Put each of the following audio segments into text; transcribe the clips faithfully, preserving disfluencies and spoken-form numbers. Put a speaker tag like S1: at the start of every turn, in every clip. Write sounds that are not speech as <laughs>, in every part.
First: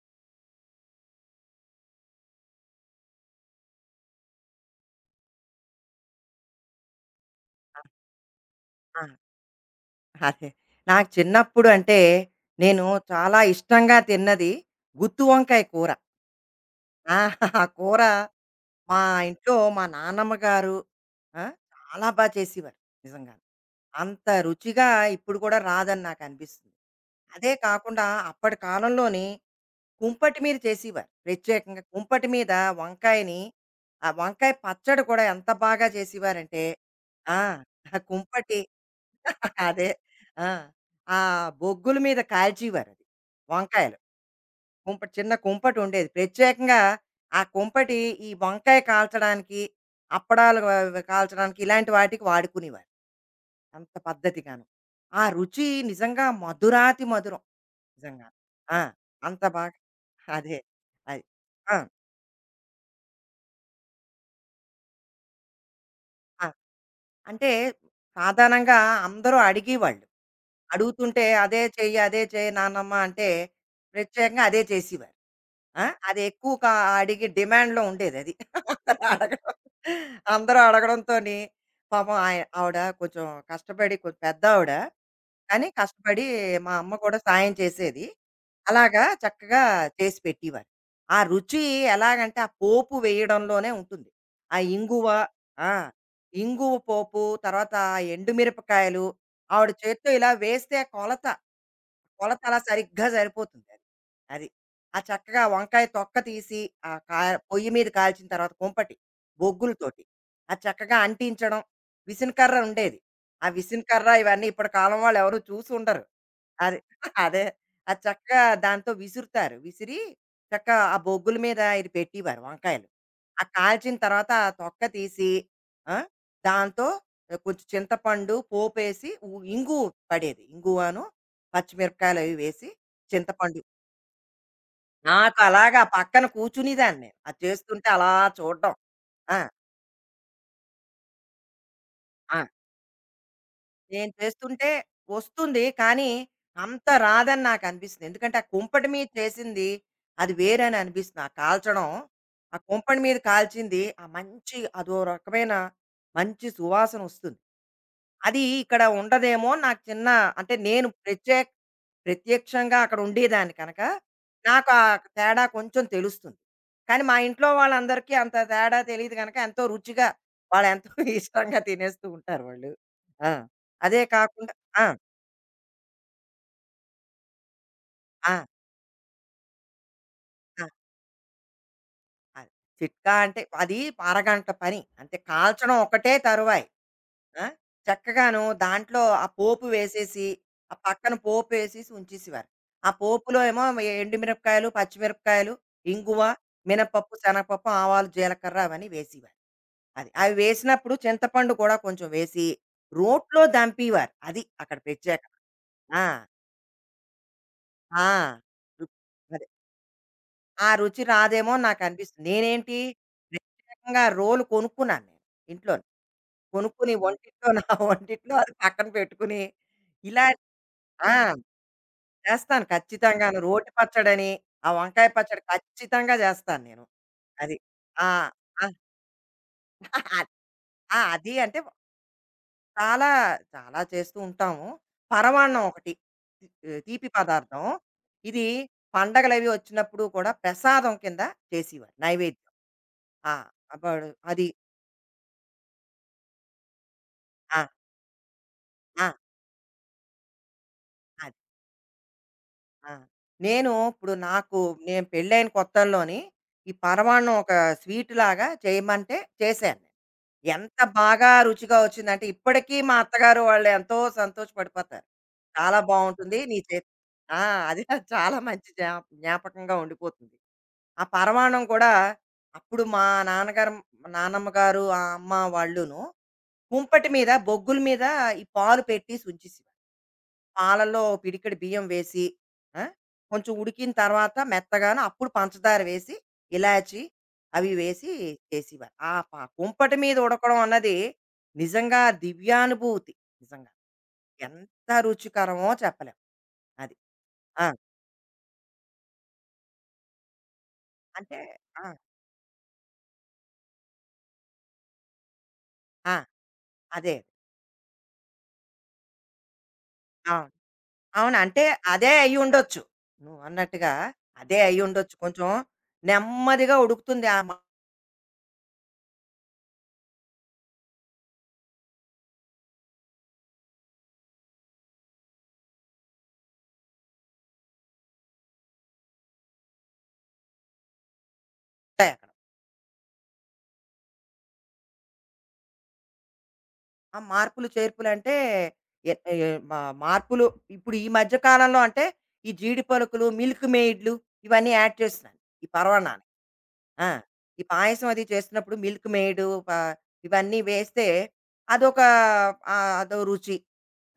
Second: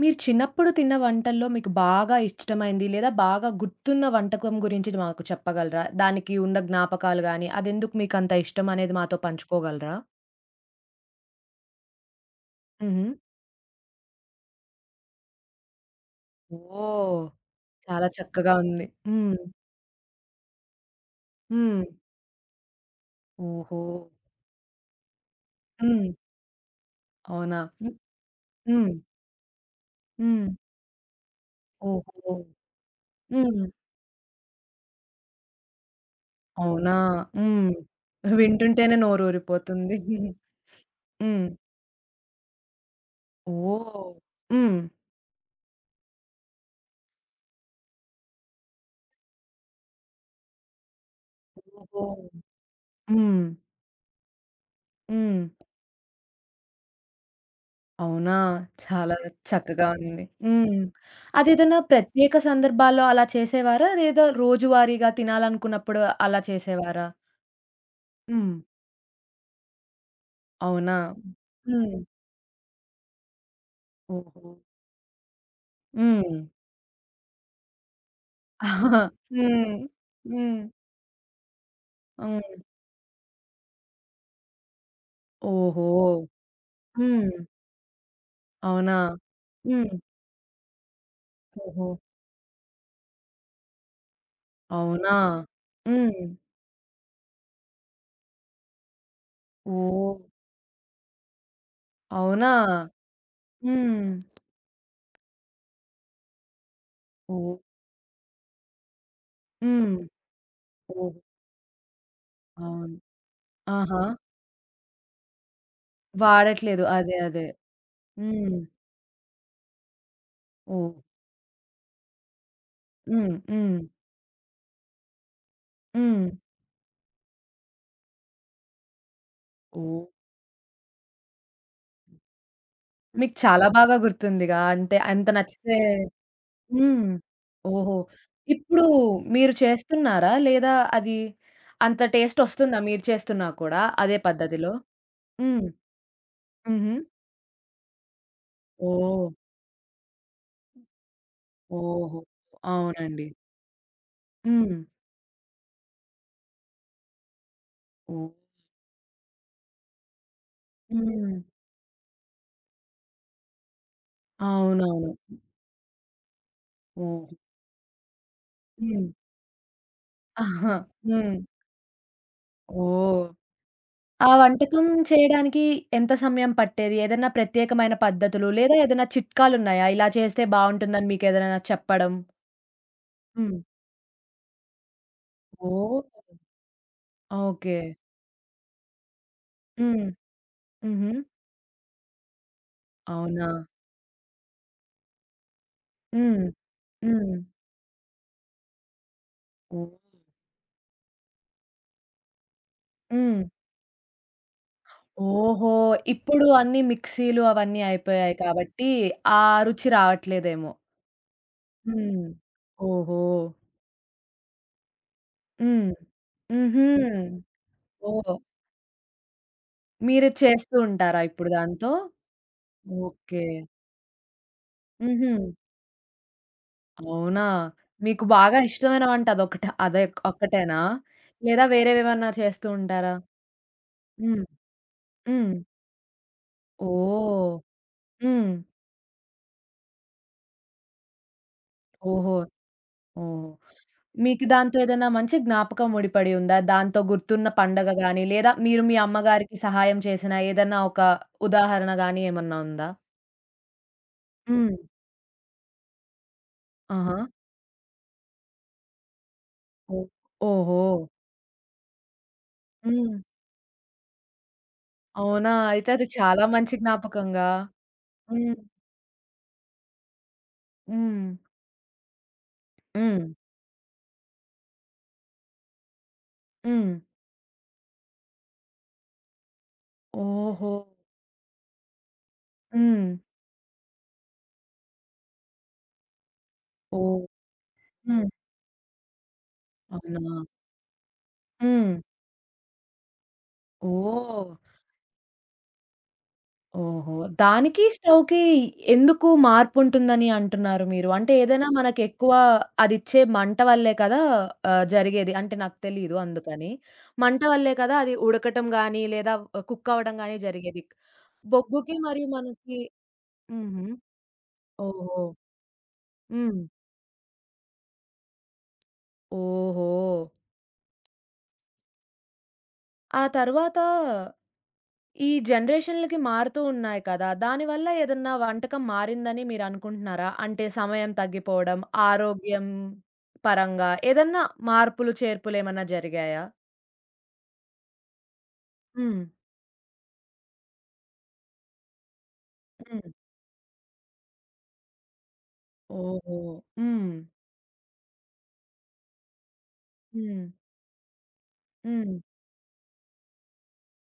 S1: మీరు చిన్నప్పుడు తిన్న వంటల్లో మీకు బాగా ఇష్టమైంది లేదా బాగా గుర్తున్న వంటకం గురించి మాకు చెప్పగలరా? దానికి ఉన్న జ్ఞాపకాలు గాని, అదెందుకు మీకంత ఇష్టం అనేది
S2: ఆ!
S1: మాతో పంచుకోగలరా?
S2: అదే. నాకు చిన్నప్పుడు అంటే, నేను
S1: హుహు.
S2: చాలా ఇష్టంగా తిన్నది గుత్తి వంకాయ కూర. ఆ!
S1: ఓహ్!
S2: <laughs> ఆ కూర
S1: చాలా చక్కగా ఉంది.
S2: మా
S1: హ్మ్.
S2: ఇంట్లో మా నాన్నమ్మ గారు ఆ!
S1: హ్మ్.
S2: చాలా బా చేసేవారు నిజంగాను.
S1: ఓహో!
S2: అంత రుచిగా ఇప్పుడు కూడా రాదని
S1: హ్మ్.
S2: నాకనిపిస్తుంది. అదే
S1: అవునా? హ్మ్.
S2: కాకుండా అప్పటి
S1: హ్మ్.
S2: కాలంలోని కుంపటి
S1: హ్మ్.
S2: మీద చేసేవారు. ప్రత్యేకంగా కుంపటి
S1: ఓహో!
S2: మీద వంకాయని,
S1: హ్మ్.
S2: ఆ వంకాయ పచ్చడి కూడా ఎంత బాగా చేసేవారంటే!
S1: అవునా?
S2: ఆ!
S1: హ్మ్.
S2: <laughs> కుంపటి.
S1: వింటుంటేనే
S2: <laughs> అదే.
S1: నోరూరిపోతుంది. <laughs>
S2: ఆ! ఆ
S1: హ్మ్.
S2: బొగ్గుల మీద కాల్చేవారది, వంకాయలు.
S1: ఓహ్! హ్మ్.
S2: కుంపటి, చిన్న కుంపటుండేది ప్రత్యేకంగా. ఆ కుంపటి ఈ వంకాయ కాల్చడానికి, అప్పడాలు వ వ కాల్చడానికి ఇలాంటి
S1: ఓహో!
S2: వాటికి వాడుకునేవారు.
S1: హ్మ్.
S2: అంత పద్ధతిగాను. ఆ
S1: హ్మ్.
S2: రుచి నిజంగా మధురాతి మధురం. నిజంగా.
S1: అవునా!
S2: ఆ!
S1: చాలా హ్మ్.
S2: అంత బాగా.
S1: చక్కగా ఉంది.
S2: అదే.
S1: హ్మ్.
S2: అది. ఆ!
S1: అదేదైనా ప్రత్యేక సందర్భాల్లో అలా చేసేవారా? లేదా రోజువారీగా తినాలనుకున్నప్పుడు అలా
S2: ఆ!
S1: చేసేవారా?
S2: అంటే
S1: హ్మ్.
S2: సాధారణంగా అందరూ అడిగేవాళ్ళు.
S1: అవునా?
S2: అడుగుతుంటే, "అదే
S1: హ్మ్.
S2: చెయ్యి,
S1: హ్మ్.
S2: అదే చెయ్యి నానమ్మ" అంటే, ప్రత్యేకంగా
S1: ఓహో!
S2: అదే చేసేవారు. ఆ! అది
S1: హ్మ్.
S2: ఎక్కువ కా, అడిగి డిమాండ్‌లో ఉండేదది. అందరూ
S1: <laughs>
S2: <laughs> అడగడం,
S1: హ్మ్.
S2: అందరూ
S1: హ్మ్.
S2: అడగడంతోని పాపం ఆయ
S1: హ్మ్.
S2: ఆవిడ కొంచెం కష్టపడి, కొంచెం పెద్దావిడ. కానీ
S1: ఓహో!
S2: కష్టపడి, మా అమ్మ కూడా
S1: హ్మ్.
S2: సాయం చేసేది.
S1: అవునా?
S2: అలాగా చక్కగా
S1: హ్మ్.
S2: చేసి పెట్టేవారు. ఆ రుచి
S1: ఓహో!
S2: ఎలాగంటే ఆ పోపు వేయడంలోనే ఉంటుంది. ఆ ఇంగువ.
S1: అవునా?
S2: ఆ!
S1: హ్మ్.
S2: ఇంగువ పోపు, తర్వాత ఆ ఎండుమిరపకాయలు, ఆవిడ చేత్తో
S1: ఓహ్!
S2: ఇలా వేస్తే ఆ కొలత, కొలత
S1: అవునా?
S2: అలా సరిగ్గా సరిపోతుంది అది.
S1: హ్మ్.
S2: అది. ఆ చక్కగా వంకాయ తొక్క తీసి, ఆ కా,
S1: ఓహ్!
S2: పొయ్యి మీద కాల్చిన తర్వాత కుంపటి,
S1: హ్మ్.
S2: బొగ్గులతోటి అది చక్కగా
S1: ఓహ్!
S2: అంటించడం. విసనకర్ర
S1: అవును.
S2: ఉండేది. ఆ
S1: ఆహా!
S2: విసనకర్ర ఇవన్నీ ఇప్పటి కాలం వాళ్ళు ఎవరు చూసుండరు. అది.
S1: వాడట్లేదు.
S2: <laughs>
S1: అదే.
S2: అదే.
S1: అదే.
S2: అది చక్కగా
S1: హ్మ్.
S2: దాంతో విసురుతారు. విసిరి చక్కగా
S1: ఓహ్!
S2: ఆ బొగ్గుల మీద ఇది పెట్టేవారు వంకాయలు.
S1: హ్మ్.
S2: ఆ
S1: హ్మ్.
S2: కాల్చిన తర్వాత ఆ తొక్క తీసి ఆ!
S1: హ్మ్.
S2: దాంతో కొంచెం చింతపండు, పోపేసి ఉ, ఇంగు
S1: ఓహ్!
S2: పడేది. ఇంగువను, పచ్చిమిరపకాయలు అవి వేసి,
S1: మీకు
S2: చింతపండు.
S1: చాలా బాగా గుర్తుందిగా. అంటే అంత
S2: నాకు
S1: నచ్చితే
S2: అలాగా పక్కన కూర్చునేదాన్ని
S1: హ్మ్.
S2: నేను. అది చేస్తుంటే
S1: ఓహో!
S2: అలా చూడడం.
S1: ఇప్పుడు
S2: ఆ!
S1: మీరు చేస్తున్నారా? లేదా అది అంత టేస్ట్
S2: ఆ!
S1: ఒస్తుందా మీరు చేస్తున్నా కూడా
S2: నేను
S1: అదే
S2: చేస్తుంటే
S1: పద్ధతిలో?
S2: వస్తుంది.
S1: హ్మ్.
S2: కానీ అంత
S1: హుహు.
S2: రాదని నాకనిపిస్తుంది. ఎందుకంటే, ఆ కుంపటి మీద
S1: ఓహ్!
S2: చేసింది అది వేరని అనిపిస్తుంది. ఆ కాల్చడం,
S1: ఓహో!
S2: ఆ కుంపటి మీద
S1: అవునండి.
S2: కాల్చింది ఆ మంచి
S1: హ్మ్.
S2: అదో రకమైన మంచి సువాసనొస్తుంది.
S1: ఓహ్!
S2: అది ఇక్కడ ఉండదేమో. నాకు చిన్న, అంటే నేను
S1: హ్మ్.
S2: ప్రత్యేక, ప్రత్యక్షంగా అక్కడ ఉండేదాన్ని కనుక, నాకు ఆ
S1: అవునవును.
S2: తేడా కొంచెం తెలుస్తుంది. కానీ మా
S1: ఓహ్!
S2: ఇంట్లో వాళ్ళందరికీ అంత తేడా
S1: హ్మ్.
S2: తెలీదు గనక ఎంతో రుచిగా,
S1: ఆహా!
S2: వాళ్ళెంతో
S1: హ్మ్.
S2: <laughs> ఇష్టంగా తినేస్తూ ఉంటారు వాళ్ళు.
S1: ఓహ్!
S2: ఆ! అదే
S1: ఆ
S2: కాకుండా,
S1: వంటకం
S2: ఆ!
S1: చేయడానికి ఎంత సమయం పట్టేది? ఏదైనా ప్రత్యేకమైన
S2: ఆ!
S1: పద్ధతులు లేదా ఏదైనా చిట్కాలున్నాయా? ఇలా చేస్తే
S2: ఆ!
S1: బావుంటుందని మీకేదైనా చెప్పడం?
S2: అది. చిట్కా అంటే
S1: హ్మ్.
S2: అది అరగంట పని. అంతే, కాల్చడం
S1: ఓహ్!
S2: ఒకటే తరువాయి. ఆ?
S1: ఓకే.
S2: చక్కగాను దాంట్లో ఆ పోపు
S1: హ్మ్.
S2: వేసేసి, ఆ
S1: హుహు.
S2: పక్కన పోపు వేసేసి ఉంచేసేవారు. ఆ పోపులో
S1: అవునా?
S2: ఏమో ఎండుమిరపకాయలు, పచ్చిమిరపకాయలు, ఇంగువ,
S1: హ్మ్.
S2: మినపప్పు,
S1: హ్మ్.
S2: శనగపప్పు, ఆవాలు, జీలకర్ర అవన్నీ వేసేవారు.
S1: ఓహ్!
S2: అది అవి వేసినప్పుడు చింతపండు కూడా కొంచెం వేసి
S1: హ్మ్.
S2: రోట్లో దంపేవారు. అది అక్కడ ప్రత్యేక.
S1: ఓహో!
S2: ఆ,
S1: ఇప్పుడు అన్నీ మిక్సీలు అవన్నీ
S2: ఆ,
S1: అయిపోయాయి
S2: రు-
S1: కాబట్టి ఆ
S2: అదే
S1: రుచి
S2: ఆ
S1: రావట్లేదేమో.
S2: రుచి రాదేమో నాకు
S1: హ్మ్.
S2: అనిపిస్తుంది. నేనేంటి
S1: ఓహో!
S2: ప్రత్యేకంగా రోలు కొనుక్కున్నాను నేను ఇంట్లో.
S1: హ్మ్. హుహు.
S2: కొనుక్కుని వంటిట్లో, నా వంటిట్లో
S1: ఓహ్!
S2: అది పక్కన పెట్టుకుని ఇలా,
S1: మీరు చేస్తూ
S2: ఆ!
S1: ఉంటారా ఇప్పుడు దాంతో?
S2: చేస్తాను ఖచ్చితంగాను.
S1: ఓకే.
S2: రోటి పచ్చడని, ఆ వంకాయ
S1: హుహు.
S2: పచ్చడి ఖచ్చితంగా చేస్తాను నేను.
S1: అవునా?
S2: అది. ఆ!
S1: మీకు బాగా
S2: ఆ!
S1: ఇష్టమైన వంట అదొకట అదే
S2: <laughs> అద్,
S1: ఒక్కటేనా?
S2: ఆ! అది అంటే,
S1: లేదా వేరేవేమన్నా చేస్తూ
S2: చాలా,
S1: ఉంటారా?
S2: చాలా చేస్తూ
S1: హ్మ్.
S2: ఉంటాము.
S1: హ్మ్.
S2: పరమాన్నం ఒకటి. ఆహ్, తీపి
S1: ఓహ్!
S2: పదార్థం. ఇది
S1: హ్మ్.
S2: పండగలవి వచ్చినప్పుడు కూడా ప్రసాదం కింద చేసేవారు.
S1: ఓహో!
S2: నైవేద్యం. ఆ!
S1: ఓహ్!
S2: అప్పుడు
S1: మీకు
S2: అది.
S1: దాంతో ఏదైనా మంచి జ్ఞాపకం ముడిపడి ఉందా? దాంతో గుర్తున్న
S2: ఆ!
S1: పండగ గాని, లేదా మీరు మీ
S2: ఆ!
S1: అమ్మగారికి సహాయం చేసిన ఏదన్నా ఒక
S2: అది.
S1: ఉదాహరణ గాని ఏమన్నా ఉందా?
S2: ఆ! నేను ఇప్పుడు నాకు,
S1: హ్మ్.
S2: నేను పెళ్ళైన కొత్తల్లోని, ఈ
S1: ఆహా!
S2: పరమాన్నం ఒక స్వీటులాగా చేయమంటే చేశాను నేను.
S1: ఓహ్!
S2: ఎంత
S1: ఓహో!
S2: బాగా రుచిగా వచ్చిందంటే, ఇప్పటికీ మా
S1: హ్మ్.
S2: అత్తగారు వాళ్ళు ఎంతో సంతోషపడిపోతారు.
S1: అవునా?
S2: "చాలా
S1: అయితే అది
S2: బావుంటుంది
S1: చాలా
S2: నీ
S1: మంచి
S2: చేతి." ఆ!
S1: జ్ఞాపకంగా.
S2: అది <laughs> చాలా
S1: హ్మ్.
S2: మంచి జ్ఞా, జ్ఞాపకంగా ఉండిపోతుంది. ఆ
S1: హ్మ్.
S2: పరమాన్నం కూడా, అప్పుడు మా
S1: హ్మ్.
S2: నాన్నగారు, నాన్నమ్మ గారు, ఆ అమ్మ వాళ్ళును
S1: హ్మ్.
S2: కుంపటి మీద, బొగ్గుల మీద ఈ పాలు పెట్టేసి ఉంచేసేవారు.
S1: ఓహో!
S2: పాలల్లో ఓ పిడికెడు బియ్యం వేసి, ఆ!
S1: హ్మ్.
S2: కొంచెం ఉడికిన తర్వాత మెత్తగాను అప్పుడు పంచదార వేసి, ఇలాచీ
S1: ఓహ్!
S2: అవి వేసి
S1: హ్మ్.
S2: చేసేవారు. ఆ ప, కుంపటి మీద
S1: అవునా?
S2: ఉడకడం అన్నది
S1: హ్మ్.
S2: నిజంగా దివ్యానుభూతి. నిజంగా.
S1: ఓహ్!
S2: ఎంత రుచికరమో చెప్పలేం. అది.
S1: ఓహో!
S2: ఆ!
S1: దానికి స్టవ్‌కి ఎందుకు మార్పుంటుందని అంటున్నారు మీరు? అంటే
S2: అంటే
S1: ఏదైనా
S2: ఆ!
S1: మనకెక్కువ అదిచ్చే మంట వల్లే కదా! ఆహ్, జరిగేది. అంటే నాకు తెలీదు
S2: ఆ!
S1: అందుకని.
S2: అదే.
S1: మంట వల్లే కదా! అది ఉడకటం గానీ, లేదా కుక్ అవ్వడం గానీ
S2: అవును.
S1: జరిగేది.
S2: అవును. అంటే
S1: బొగ్గుకి
S2: అదే
S1: మరియు మనకి
S2: అయ్యుండొచ్చు.
S1: హుహు.
S2: నువ్వన్నట్టుగా అదే అయ్యుండొచ్చు.
S1: ఓహో!
S2: కొంచెం
S1: హ్మ్.
S2: నెమ్మదిగా ఉడుకుతుంది ఆ మంట
S1: ఓహో! ఆ తర్వాత ఈ జనరేషన్‌లకి మారుతూ ఉన్నాయి కదా! దానివల్ల ఏదన్నా వంటకం మారిందని మీరనుకుంటున్నారా? అంటే సమయం తగ్గిపోవడం,
S2: అక్కడ.
S1: ఆరోగ్యం పరంగా ఏదన్నా మార్పులు, చేర్పులేమన్నా జరిగాయా?
S2: ఆ మార్పులు చేర్పులంటే, ఎ
S1: హ్మ్.
S2: ఎ మా మార్పులు, ఇప్పుడు ఈ మధ్య కాలంలో అంటే, ఈ జీడి
S1: హ్మ్.
S2: పలుకులు, మిల్క్ మెయిడ్‌లు ఇవన్నీ యాడ్ చేస్తున్నాను, ఈ పరవాన్నాన్ని.
S1: ఓహో!
S2: ఆ!
S1: హ్మ్.
S2: ఈ పాయసం అది చేస్తున్నప్పుడు మిల్క్ మెయిడు ప,
S1: హ్మ్.
S2: ఇవన్నీ వేస్తే అదొక,
S1: హ్మ్.
S2: ఆహ్, అదో రుచి.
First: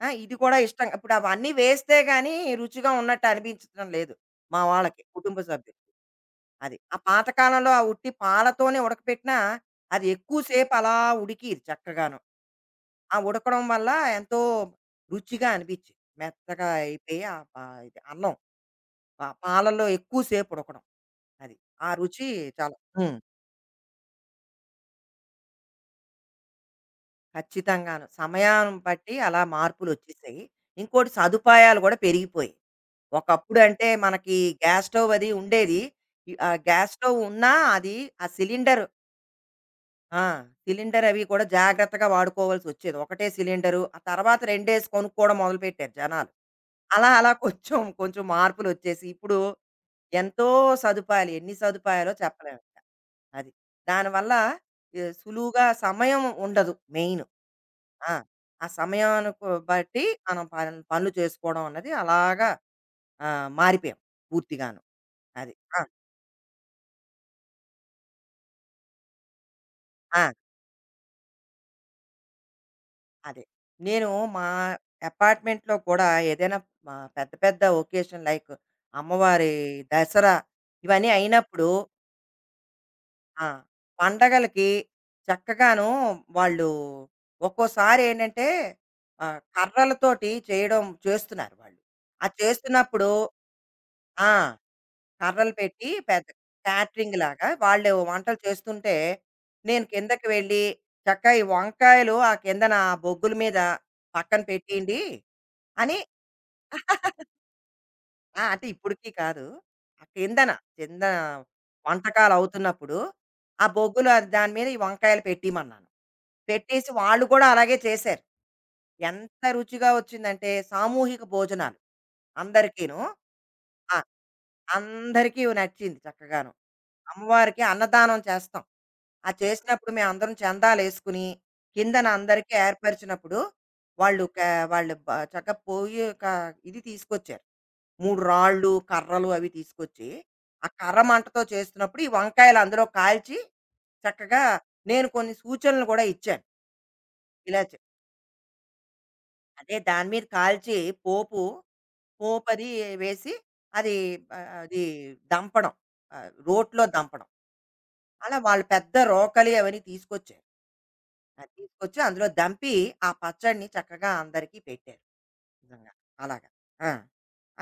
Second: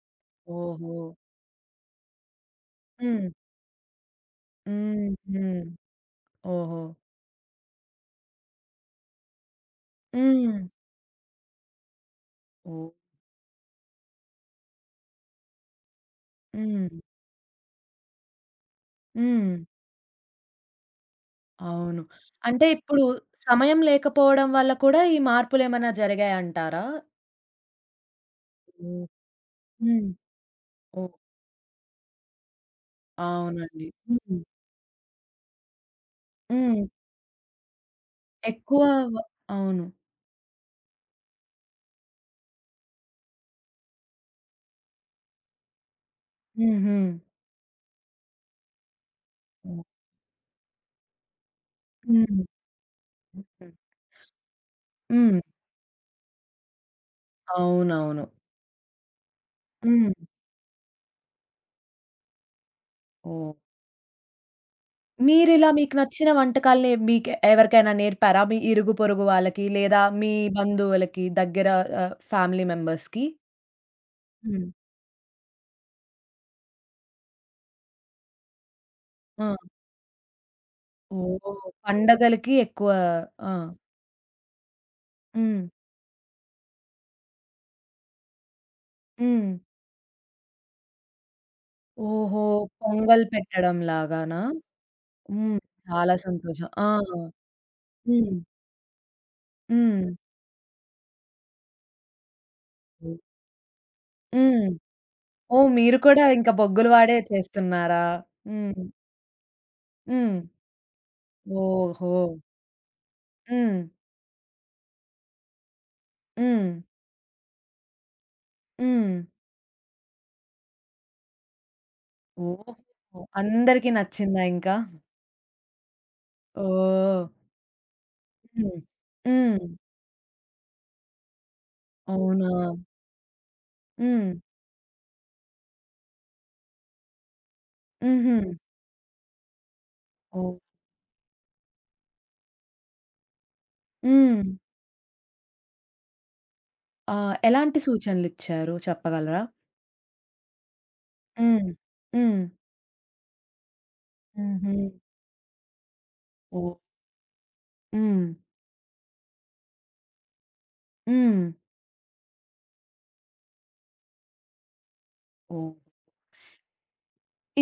S2: ఆ! ఇది కూడా ఇష్టం.
S1: ఓహో!
S2: ఇప్పుడు అవన్నీ వేస్తే గాని రుచిగా
S1: హ్మ్.
S2: ఉన్నట్టు అనిపించడం లేదు మా వాళ్ళకి,
S1: హ్మ్.
S2: కుటుంబ
S1: హ్మ్.
S2: సభ్యులు. అది.
S1: ఓహో!
S2: ఆ పాతకాలంలో ఆ ఉట్టి పాలతోనే ఉడకపెట్టినా అది ఎక్కువ
S1: హ్మ్.
S2: సేపు అలా ఉడికిది చక్కగాను.
S1: ఓహ్!
S2: ఆ ఉడకడం వల్ల ఎంతో రుచిగా అనిపించింది. మెత్తగా
S1: హ్మ్.
S2: అయిపోయి ఆ ప, ఇది అన్నం ప,
S1: హ్మ్.
S2: పాలలో ఎక్కువ సేపు ఉడకడం. అది. ఆ
S1: అవును.
S2: రుచి
S1: అంటే
S2: చాలా.
S1: ఇప్పుడు
S2: హ్మ్.
S1: సమయం లేకపోవడం వల్ల కూడా ఈ మార్పులేమన్నా జరిగాయంటారా?
S2: ఖచ్చితంగాను. సమయాన్ని
S1: హ్మ్.
S2: బట్టి అలా
S1: హ్మ్.
S2: మార్పులొచ్చేసాయి. ఇంకోటి సదుపాయాలు గూడా పెరిగిపోయాయి.
S1: అవునండి.
S2: ఒకప్పుడంటే మనకి
S1: హ్మ్.
S2: గ్యాస్ స్టవ్ అది ఉండేది. ఈ ఆ
S1: హ్మ్.
S2: గ్యాస్ స్టవ్ ఉన్నా అది ఆ
S1: ఎక్కువ
S2: సిలిండర్,
S1: వ అవును.
S2: ఆ! సిలిండర్ అవి కూడా జాగ్రత్తగా వాడుకోవాల్సొచ్చేది. ఒకటే సిలిండరు. ఆ తర్వాత రెండేసి కొనుక్కోవడం మొదలుపెట్టారు జనాలు.
S1: హుహు.
S2: అలా అలా కొంచెం కొంచెం మార్పులొచ్చేసి ఇప్పుడు
S1: హ్మ్.
S2: ఎంతో సదుపాయాలు. ఎన్ని సదుపాయాలో
S1: హ్మ్.
S2: చెప్పలేం ఇంక. అది.
S1: హ్మ్.
S2: దానివల్ల ఎ,
S1: హ్మ్.
S2: సులువుగా సమయం ఉండదు మెయిన్. ఆ!
S1: అవునవును.
S2: ఆ సమయానికి బట్టి
S1: హ్మ్.
S2: మనం పనులు పనులు చేసుకోవడం అన్నది అలాగా ఆహ్,
S1: ఓహ్!
S2: మారిపోయాం పూర్తిగాను. అది.
S1: మీరిలా
S2: ఆ!
S1: మీకు నచ్చిన వంటకాల్ని మీకు ఎవరికైనా నేర్పారా? మీ ఇరుగు పొరుగు వాళ్ళకి లేదా
S2: ఆ!
S1: మీ బంధువులకి దగ్గర ఆహ్, ఫ్యామిలీ మెంబర్స్‌కి?
S2: అదే. నేను మా
S1: హ్మ్.
S2: అపార్ట్మెంట్‌లో కూడా ఏదైనా ఆహ్, పెద్ద పెద్ద ఒకేషన్ లైక్,
S1: ఆ!
S2: అమ్మవారి దసరా ఇవన్నీ
S1: ఓహ్!
S2: అయినప్పుడు
S1: పండగలకి ఎక్కువ
S2: ఆ!
S1: ఆ!
S2: పండగలకి
S1: హ్మ్.
S2: చక్కగాను వాళ్ళు ఒక్కోసారి ఏంటంటే, ఆహ్,
S1: హ్మ్.
S2: కర్రలతోటి చేయడం చేస్తున్నారు వాళ్ళు. ఆ
S1: ఓహో!
S2: చేస్తున్నప్పుడు
S1: పొంగల్ పెట్టడం
S2: ఆ!
S1: లాగానా?
S2: కర్రలు
S1: హ్మ్.
S2: పెట్టి
S1: చాలా
S2: పెద్ద
S1: సంతోషం. ఆ!
S2: క్యాటరింగ్‌లాగా వాళ్ళు
S1: హ్మ్.
S2: వంటలు చేస్తుంటే, నేను
S1: హ్మ్.
S2: కిందకి వెళ్ళి, "చక్కగా ఈ వంకాయలు ఆ కిందన ఆ బొగ్గుల మీద పక్కన
S1: హ్మ్.
S2: పెట్టియండి"
S1: ఓహ్!
S2: అని.
S1: మీరు కూడా ఇంక బొగ్గులు వాడే
S2: <laughs>
S1: చేస్తున్నారా?
S2: ఆ! అంటే
S1: హ్మ్.
S2: ఇప్పటికి కాదు. ఆ
S1: హ్మ్.
S2: కిందన కింద
S1: ఓహో!
S2: వంటకాలవుతున్నప్పుడు ఆ
S1: హ్మ్.
S2: బొగ్గులు అది దాని మీద ఈ వంకాయలు పెట్టిమన్నాను.
S1: హ్మ్.
S2: పెట్టేసి వాళ్ళు కూడా అలాగే చేశారు.
S1: హ్మ్.
S2: ఎంత రుచిగా వచ్చిందంటే సామూహిక భోజనాలు,
S1: ఓహో!
S2: అందరికీను.
S1: అందరికి
S2: ఆ!
S1: నచ్చిందా ఇంకా?
S2: అందరికీ నచ్చింది చక్కగాను.
S1: ఓహ్!
S2: అమ్మవారికి అన్నదానం చేస్తాం.
S1: హ్మ్.
S2: ఆ
S1: హ్మ్.
S2: చేసినప్పుడు మేమందరం చందాలేసుకుని, కిందన
S1: అవునా?
S2: అందరికీ ఏర్పరిచినప్పుడు వాళ్ళు
S1: హ్మ్.
S2: క, వాళ్ళు బ, చక్క పోయి ఒక ఇది తీసుకొచ్చారు. మూడు
S1: హుహు.
S2: రాళ్ళు, కర్రలు అవి తీసుకొచ్చి,
S1: ఓహ్!
S2: ఆ కర్ర మంటతో చేస్తున్నప్పుడు ఈ వంకాయలు అందులో కాల్చి
S1: హ్మ్.
S2: చక్కగా, నేను కొన్ని సూచనలు కూడా ఇచ్చాను.
S1: ఆ!
S2: ఇలా చే,
S1: ఎలాంటి సూచనలిచ్చారు చెప్పగలరా?
S2: అదే దాని మీద కాల్చి పోపు,
S1: హ్మ్. హ్మ్.
S2: పోపది వేసి, అది ఆహ్,
S1: హుహు.
S2: అది దంపడం. ఆహ్,
S1: ఓహ్!
S2: రోట్లో దంపడం.
S1: హ్మ్.
S2: అలా వాళ్ళు పెద్ద రోకలి అవన్నీ తీసుకొచ్చారు.
S1: హ్మ్.
S2: అది తీసుకొచ్చి అందులో దంపి ఆ పచ్చడిని చక్కగా అందరికీ పెట్టారు.
S1: ఓహ్!
S2: నిజంగా. అలాగా. ఆ!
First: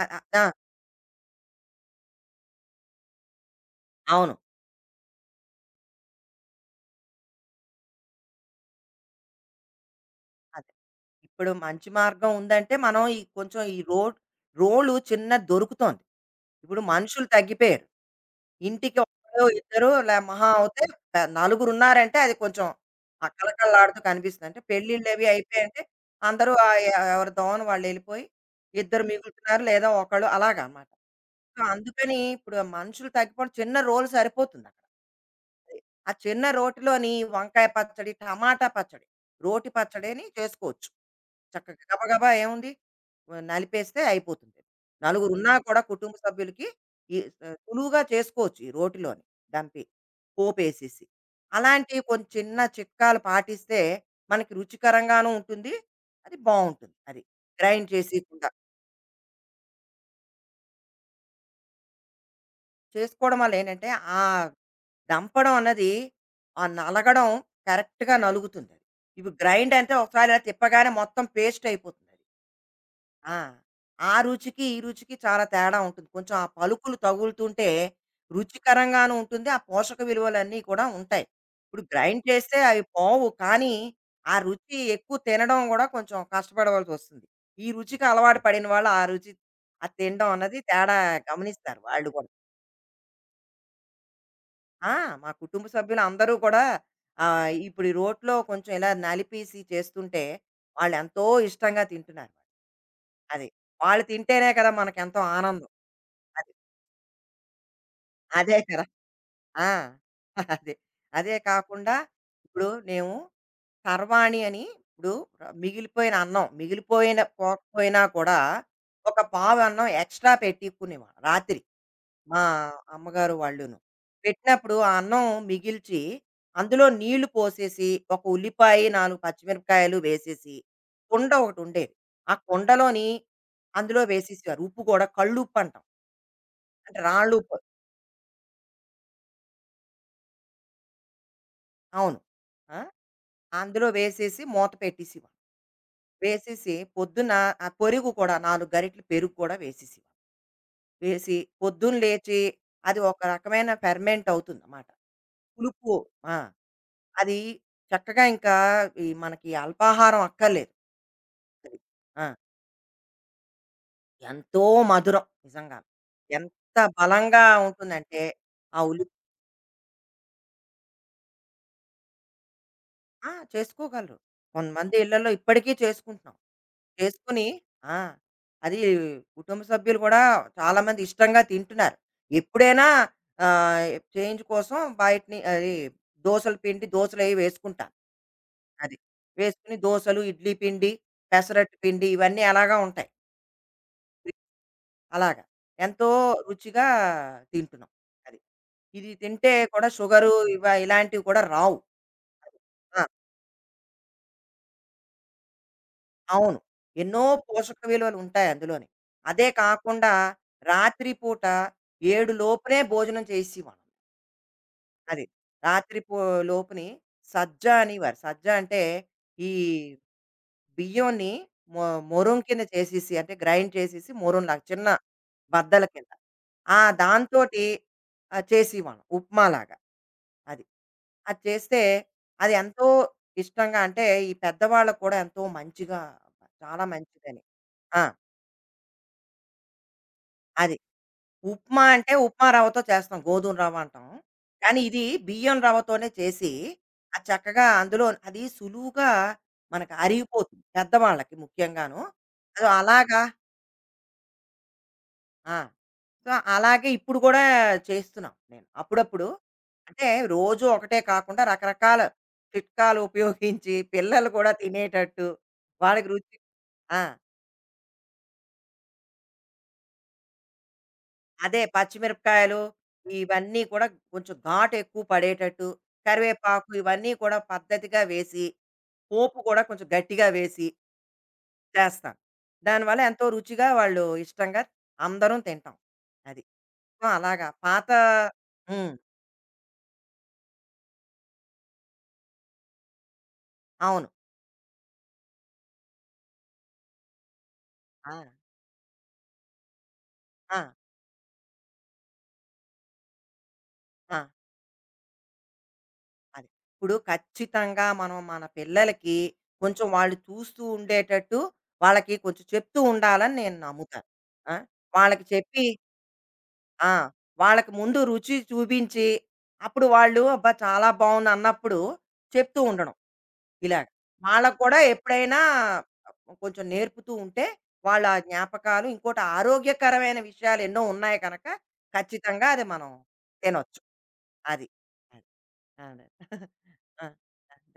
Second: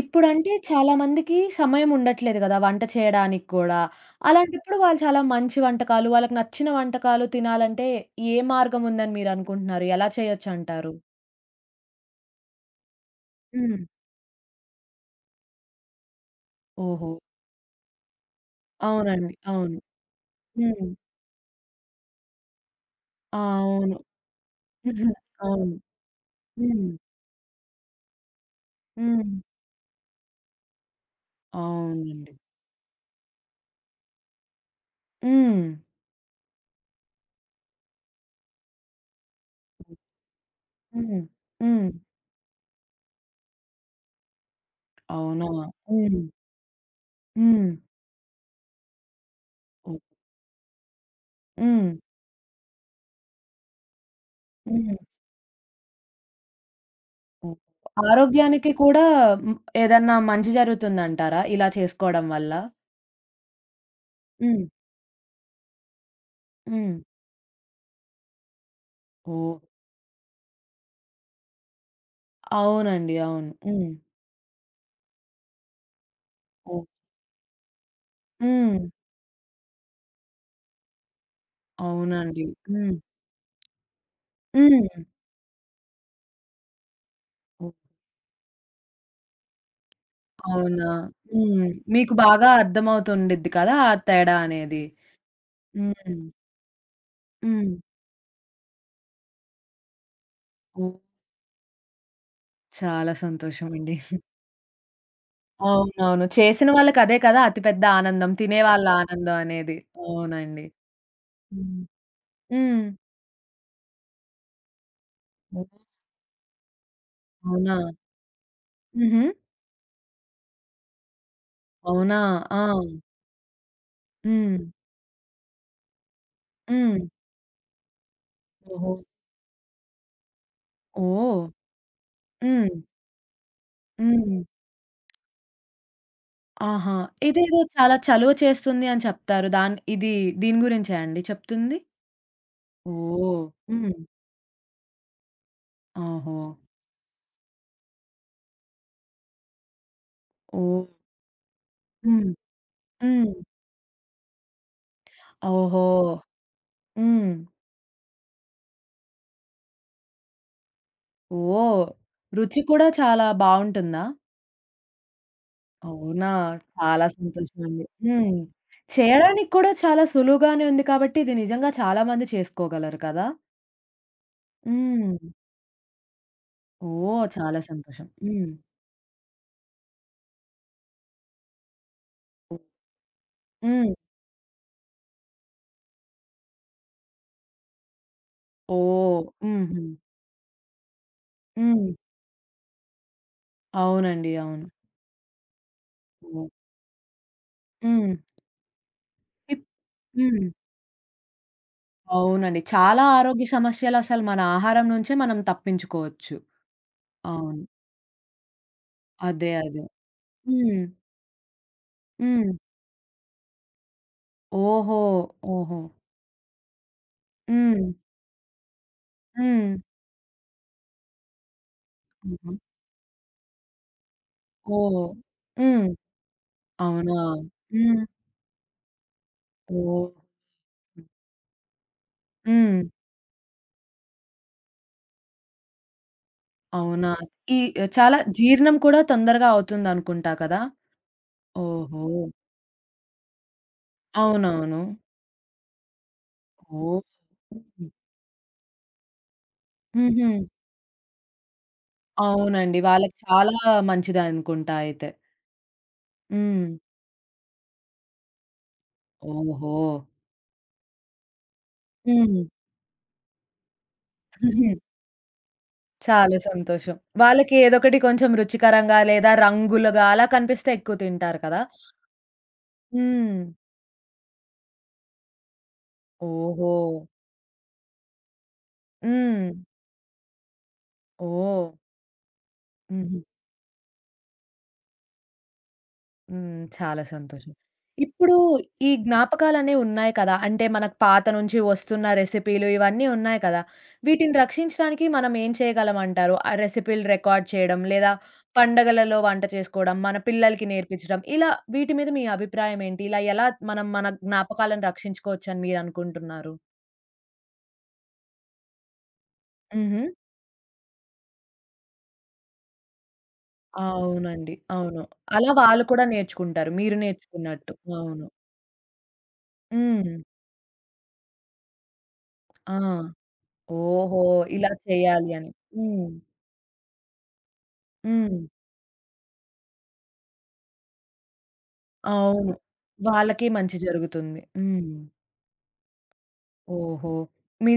S2: అ అ ఆ!
S1: ఇప్పుడంటే చాలామందికి సమయం ఉండట్లేదు గదా! వంట చేయడానికి గూడా.
S2: అవును.
S1: అలాంటప్పుడు వాళ్ళు చాలా మంచి వంటకాలు, వాళ్ళకి నచ్చిన వంటకాలు తినాలంటే ఏ మార్గం ఉందని మీరనుకుంటున్నారు? ఎలా
S2: అదే.
S1: చేయొచ్చంటారు?
S2: ఇప్పుడు మంచి మార్గం ఉందంటే మనం ఈ కొంచెం
S1: హ్మ్.
S2: ఈ రోడ్, రోలు చిన్నది దొరుకుతోంది. ఇప్పుడు
S1: ఓహో!
S2: మనుషులు తగ్గిపోయారు. ఇంటికి
S1: అవునండి.
S2: ఒకరో,
S1: అవును.
S2: ఇద్దరో, లే మహా అవుతే
S1: హ్మ్.
S2: ప, నలుగురున్నారంటే అది కొంచెం ఆ!
S1: ఆ! అవును.
S2: కళకళలాడుతూ కనిపిస్తుంది. అంటే
S1: <laughs>
S2: పెళ్ళిళ్ళవి
S1: అవును.
S2: అయిపోయాయంటే అందరూ ఆహ్,
S1: హ్మ్.
S2: ఎ, ఎవరి దోవన వాళ్ళెళ్ళిపోయి, ఇద్దరు
S1: హ్మ్.
S2: మిగులుతున్నారు లేదా ఒకళ్ళు, అలాగనమాట. సో, అందుకని
S1: అవునండి.
S2: ఇప్పుడు మనుషులు తగ్గిపోవడం చిన్న రోలు సరిపోతుందక్కడ.
S1: హ్మ్.
S2: అది. ఆ చిన్న రోటిలోని వంకాయ పచ్చడి, టమాటా పచ్చడి, రోటి పచ్చడి అని చేసుకోవచ్చు.
S1: హ్మ్.
S2: చక్కగా
S1: హ్మ్.
S2: గబగబా ఏముంది, వ-, నలిపేస్తే అయిపోతుంది. నలుగురు
S1: అవునా!
S2: ఉన్నా కూడా కుటుంబ
S1: హ్మ్.
S2: సభ్యులకి ఈ ఆ,
S1: హ్మ్.
S2: సులువుగా చేసుకోవచ్చు ఈ రోటిలోని, దంపి
S1: ఓహ్!
S2: పోపేసేసి.
S1: హ్మ్.
S2: అలాంటి కొన్ని చిన్న చిట్కాలు పాటిస్తే మనకి
S1: హ్మ్.
S2: రుచికరంగానూ ఉంటుంది, అది బాగుంటుంది అది,
S1: హ్మ్.
S2: గ్రైండ్ చేసేయకుండా
S1: ఆరోగ్యానికి కూడా హ్మ్, ఏదన్నా మంచి జరుగుతుందంటారా ఇలా చేసుకోవడం వల్ల?
S2: చేసుకోవడం వల్ల ఏంటంటే, ఆ
S1: హ్మ్.
S2: దంపడం అన్నది, ఆ
S1: హ్మ్.
S2: నలగడం కరెక్ట్గా నలుగుతుంది అది. ఇప్పుడు
S1: ఓహ్!
S2: గ్రైండ్ అంటే ఒకసారి ఇలా తిప్పగానే మొత్తం పేస్ట్ అయిపోతుంది.
S1: అవునండి.
S2: ఆ!
S1: అవును. హ్మ్.
S2: ఆ రుచికి, ఈ రుచికి చాలా తేడా ఉంటుంది. కొంచెం ఆ
S1: ఓహ్!
S2: పలుకులు తగులుతుంటే
S1: హ్మ్.
S2: రుచికరంగాను ఉంటుంది. ఆ పోషక విలువలన్నీ కూడా ఉంటాయి. ఇప్పుడు గ్రైండ్
S1: అవునండి.
S2: చేస్తే అవి
S1: హ్మ్.
S2: పోవు. కానీ ఆ రుచి
S1: హ్మ్.
S2: ఎక్కువ, తినడం కూడా కొంచెం కష్టపడవలసొస్తుంది. ఈ
S1: ఓహ్!
S2: రుచికి అలవాటు పడిన వాళ్ళు ఆ రుచి, అది తినడం అన్నది
S1: అవునా?
S2: తేడా
S1: హ్మ్.
S2: గమనిస్తారు వాళ్ళు
S1: మీకు
S2: కూడా.
S1: బాగా అర్థమవుతుండిద్ది కదా! ఆ తేడా అనేది.
S2: ఆ! మా కుటుంబ సభ్యులు
S1: హ్మ్.
S2: అందరూ కూడా ఆహ్,
S1: హ్మ్.
S2: ఇప్పుడు ఈ రోట్లో కొంచెం ఇలా నలిపేసి చేస్తుంటే,
S1: ఓహ్!
S2: వాళ్ళెంతో ఇష్టంగా తింటున్నారు.
S1: చాలా
S2: అది.
S1: సంతోషమండి.
S2: వాళ్ళు తింటేనే కదా మనకెంతో ఆనందం.
S1: అవునవును.
S2: అది.
S1: చేసిన వాళ్ళకి అదే కదా! అతి పెద్ద ఆనందం.
S2: అదే కదా!
S1: తినేవాళ్ళ ఆనందం
S2: ఆ!
S1: అనేది.
S2: <laughs>
S1: అవునండి.
S2: అదే. అదే
S1: హ్మ్.
S2: కాకుండా, ఇప్పుడు
S1: హ్మ్.
S2: మేము సర్వాణి అని, ఇప్పుడు
S1: ఓహ్!
S2: మిగిలిపోయిన అన్నం, మిగిలిపోయిన
S1: అవునా?
S2: పోకపోయినా కూడా ఒక
S1: హుహు.
S2: పావు అన్నం ఎక్స్‌ట్రా పెట్టుకునేవాళ్ళం రాత్రి,
S1: అవునా?
S2: మా
S1: ఆ!
S2: అమ్మగారు వాళ్ళును.
S1: హ్మ్.
S2: పెట్టినప్పుడు ఆ అన్నం మిగిల్చి, అందులో
S1: హ్మ్.
S2: నీళ్లు పోసేసి, ఒక ఉల్లిపాయి,
S1: ఓహో!
S2: నాలుగు పచ్చిమిరపకాయలు వేసేసి, కుండ
S1: ఓహ్!
S2: ఒకటుండేది, ఆ
S1: హ్మ్.
S2: కుండలోని అందులో
S1: హ్మ్.
S2: వేసేసేవారు. ఉప్పు కూడా కళ్ళుప్పంటాం,
S1: ఆహా!
S2: అంటే
S1: ఇదేదో
S2: రాళ్ళుప్పు.
S1: చాలా చలువ చేస్తుంది అని చెప్తారు. దాన్ ఇది దీని గురించా అండి చెప్తుంది?
S2: అవును. ఆ!
S1: ఓహ్!
S2: అందులో
S1: హ్మ్.
S2: వేసేసి మూత పెట్టేసేవారు.
S1: ఓహో!
S2: వేసేసి పొద్దున ఆ పెరుగు కూడా నాలుగు గరిటెలు పెరుగు కూడా వేసేసేవారు.
S1: ఓహ్!
S2: వేసి పొద్దున
S1: హ్మ్.
S2: లేచి, అది ఒక
S1: హ్మ్.
S2: రకమైన ఫెర్మెంట్ అవుతుందన్నమాట,
S1: ఓహో!
S2: పులుపు. ఆ!
S1: హ్మ్.
S2: అది చక్కగా ఇంకా, ఈ మనకి అల్పాహారం అక్కర్లేదు. అది.
S1: ఓహ్!
S2: ఆ!
S1: రుచి కూడా చాలా బావుంటుందా?
S2: ఎంతో మధురం నిజంగా.
S1: అవునా?
S2: ఎంత
S1: చాలా
S2: బలంగా
S1: సంతోషమండి.
S2: ఉంటుందంటే
S1: హ్మ్.
S2: ఆ ఉల్లి.
S1: చేయడానికి కూడా చాలా సులువుగానే ఉంది కాబట్టి ఇది నిజంగా చాలా మంది చేసుకోగలరు కదా!
S2: ఆ! చేసుకోగలరు. కొంతమంది
S1: హ్మ్.
S2: ఇళ్లలో ఇప్పటికీ చేసుకుంటున్నాం.
S1: ఓహ్!
S2: చేసుకొని
S1: చాలా
S2: ఆ!
S1: సంతోషం. హ్మ్.
S2: అది, కుటుంబ సభ్యులు కూడా చాలామంది ఇష్టంగా తింటున్నారు.
S1: హ్మ్.
S2: ఎప్పుడైనా ఆహ్,
S1: హ్మ్.
S2: చేంజ్ కోసం బయటని అది, దోసల పిండి దోసలయి వేసుకుంటాను. అది.
S1: ఓహ్!
S2: వేసుకొని
S1: హుహు.
S2: దోసలు, ఇడ్లీ పిండి, పెసరట్టు
S1: హ్మ్.
S2: పిండి ఇవన్నీ అలాగా ఉంటాయి.
S1: అవునండి. అవును.
S2: అలాగా. ఎంతో
S1: ఓహ్!
S2: రుచిగా తింటున్నాం.
S1: హ్మ్.
S2: అది. ఇది తింటే
S1: ఇప్
S2: కూడా షుగరు
S1: హ్మ్.
S2: ఇవ, ఇలాంటివి కూడా రావు.
S1: అవునండి. చాలా
S2: ఆ!
S1: ఆరోగ్య సమస్యలసలు మన ఆహారం నుంచే మనం తప్పించుకోవచ్చు.
S2: అవును. ఎన్నో
S1: అవును.
S2: పోషక విలువలు ఉంటాయి అందులోని. అదే
S1: అదే. అదే.
S2: కాకుండా
S1: హ్మ్.
S2: రాత్రి పూట ఏడు
S1: హ్మ్.
S2: లోపునే భోజనం చేసేవాళ్ళం.
S1: ఓహో!
S2: అది.
S1: ఓహో!
S2: రాత్రి పో, లోపుని సజ్జ
S1: హ్మ్.
S2: అనేవారు. సజ్జ అంటే ఈ
S1: హ్మ్.
S2: బియ్యంని మొ, మొరుం
S1: హుహు.
S2: కింద చేసేసి, అంటే గ్రైండ్ చేసేసి మొరుంలాగా చిన్న
S1: ఓహ్!
S2: బద్దల
S1: హ్మ్.
S2: కింద. ఆ!
S1: అవునా?
S2: దాంతోటి
S1: హ్మ్.
S2: ఆహ్, చేసేవాళ్ళం ఉప్మాలాగా.
S1: ఓహ్!
S2: అది. అది చేస్తే అది
S1: హ్మ్.
S2: ఎంతో ఇష్టంగా, అంటే ఈ పెద్దవాళ్ళకి కూడా ఎంతో మంచిగా, చాలా
S1: అవునా?
S2: మంచిదని.
S1: ఈ
S2: ఆ!
S1: చాలా జీర్ణం కూడా తొందరగా అవుతుందనుకుంటా కదా!
S2: అది. ఉప్మా
S1: ఓహో!
S2: అంటే ఉప్మా రవ్వతో చేస్తాం, గోధుమ రవ్వ అంటాం. కానీ
S1: అవునవును.
S2: ఇది బియ్యం రవ్వతోనే చేసి,
S1: ఓహ్!
S2: అది చక్కగా అందులో అది సులువుగా మనకు
S1: హుహు.
S2: అరిగిపోతుంది, పెద్దవాళ్ళకి ముఖ్యంగాను. సో,
S1: అవునండి. వాళ్ళకి
S2: అలాగా
S1: చాలా మంచిదనుకుంటా అయితే.
S2: ఆ! సో,
S1: హ్మ్.
S2: అలాగే ఇప్పుడు కూడా చేస్తున్నాం నేను. అప్పుడప్పుడు
S1: ఓహో!
S2: అంటే రోజు ఒకటే కాకుండా రకరకాల
S1: హ్మ్.
S2: చిట్కాలు ఉపయోగించి పిల్లలు కూడా తినేటట్టు వాళ్ళకి
S1: చాలా
S2: రుచి.
S1: సంతోషం.
S2: ఆ!
S1: వాళ్ళకి ఏదొకటి కొంచెం రుచికరంగా లేదా రంగులుగా అలా కనిపిస్తే ఎక్కువ తింటారు
S2: అదే
S1: కదా!
S2: పచ్చిమిరపకాయలు
S1: హ్మ్.
S2: ఇవన్నీ కూడా కొంచెం ఘాటు ఎక్కువ పడేటట్టు, కరివేపాకు
S1: ఓహో!
S2: ఇవన్నీ కూడా పద్ధతిగా వేసి, పోపు
S1: హ్మ్.
S2: కూడా కొంచెం గట్టిగా వేసి
S1: ఓహ్!
S2: చేస్తాను. దానివల్ల
S1: హుహు.
S2: ఎంతో రుచిగా, వాళ్ళు ఇష్టంగా అందరం తింటాం అది.
S1: హ్మ్. చాలా
S2: సో అలాగా
S1: సంతోషం.
S2: పాత,
S1: ఇప్పుడు ఈ
S2: ఉమ్,
S1: జ్ఞాపకాలనేవి ఉన్నాయి కదా! అంటే మనకు పాత నుంచి వస్తున్న రెసిపీలు ఇవన్నీ ఉన్నాయి కదా!
S2: అవును.
S1: వీటిని రక్షించడానికి మనం ఏం చేయగలమంటారు? ఆ రెసిపీలు రికార్డ్ చేయడం, లేదా
S2: ఆ,
S1: పండగలలో వంట చేసుకోవడం, మన
S2: ఆ,
S1: పిల్లలకి నేర్పించడం, ఇలా వీటి మీద మీ అభిప్రాయం ఏంటి? ఇలా ఎలా మనం మన
S2: ఆ,
S1: జ్ఞాపకాలను రక్షించుకోవచ్చని
S2: అది,
S1: మీరనుకుంటున్నారు?
S2: ఇప్పుడు ఖచ్చితంగా మనం మన పిల్లలకి కొంచెం
S1: హుహు.
S2: వాళ్ళు చూస్తూ ఉండేటట్టు, వాళ్ళకి కొంచెం చెప్తూ ఉండాలని నేను నమ్ముతాను.
S1: అవునండి.
S2: ఆ,
S1: అవును.
S2: వాళ్ళకి
S1: అలా
S2: చెప్పి,
S1: వాళ్ళు కూడా నేర్చుకుంటారు.
S2: ఆ!
S1: మీరు
S2: వాళ్ళకి
S1: నేర్చుకున్నట్టు.
S2: ముందు
S1: అవును.
S2: రుచి చూపించి, అప్పుడు
S1: హ్మ్.
S2: వాళ్ళు, "అబ్బా! చాలా బావుంది" అన్నప్పుడు చెప్తూ
S1: ఆ!
S2: ఉండడం ఇలాగ.
S1: ఓహో!
S2: వాళ్ళకి
S1: ఇలా
S2: కూడా
S1: చేయాలి
S2: ఎప్పుడైనా
S1: అని. హ్మ్.
S2: కొంచెం నేర్పుతూ ఉంటే, వాళ్ళ
S1: హ్మ్.
S2: జ్ఞాపకాలు ఇంకోటి, ఆరోగ్యకరమైన విషయాలు ఎన్నో ఉన్నాయి కనుక, ఖచ్చితంగా
S1: అవును.
S2: అది మనం
S1: వాళ్ళకి మంచి
S2: తినొచ్చు.
S1: జరుగుతుంది.
S2: అది.
S1: హ్మ్.
S2: అది. అదే. <laughs> ఆ!
S1: ఓహో!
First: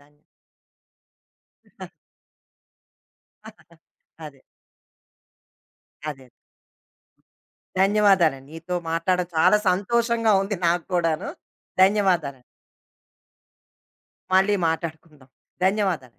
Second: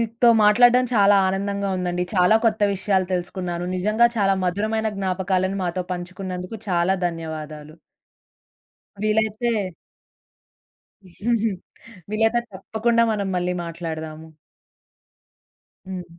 S2: ధన్య,
S1: మాట్లాడడం చాలా ఆనందంగా ఉందండి. చాలా కొత్త విషయాలు తెలుసుకున్నాను. నిజంగా చాలా
S2: అదే.
S1: మధురమైన జ్ఞాపకాలను మాతో
S2: అదే.
S1: పంచుకున్నందుకు చాలా ధన్యవాదాలు.
S2: ధన్యవాదాలండి. నీతో మాట్లాడడం
S1: వీలైతే
S2: చాలా సంతోషంగా ఉంది నాకు కూడాను.
S1: <laughs> వీలైతే
S2: ధన్యవాదాలండి.
S1: తప్పకుండా మనం మళ్ళీ మాట్లాడదాము.
S2: మళ్ళీ మాట్లాడుకుందాం.
S1: హ్మ్.
S2: ధన్యవాదాలు.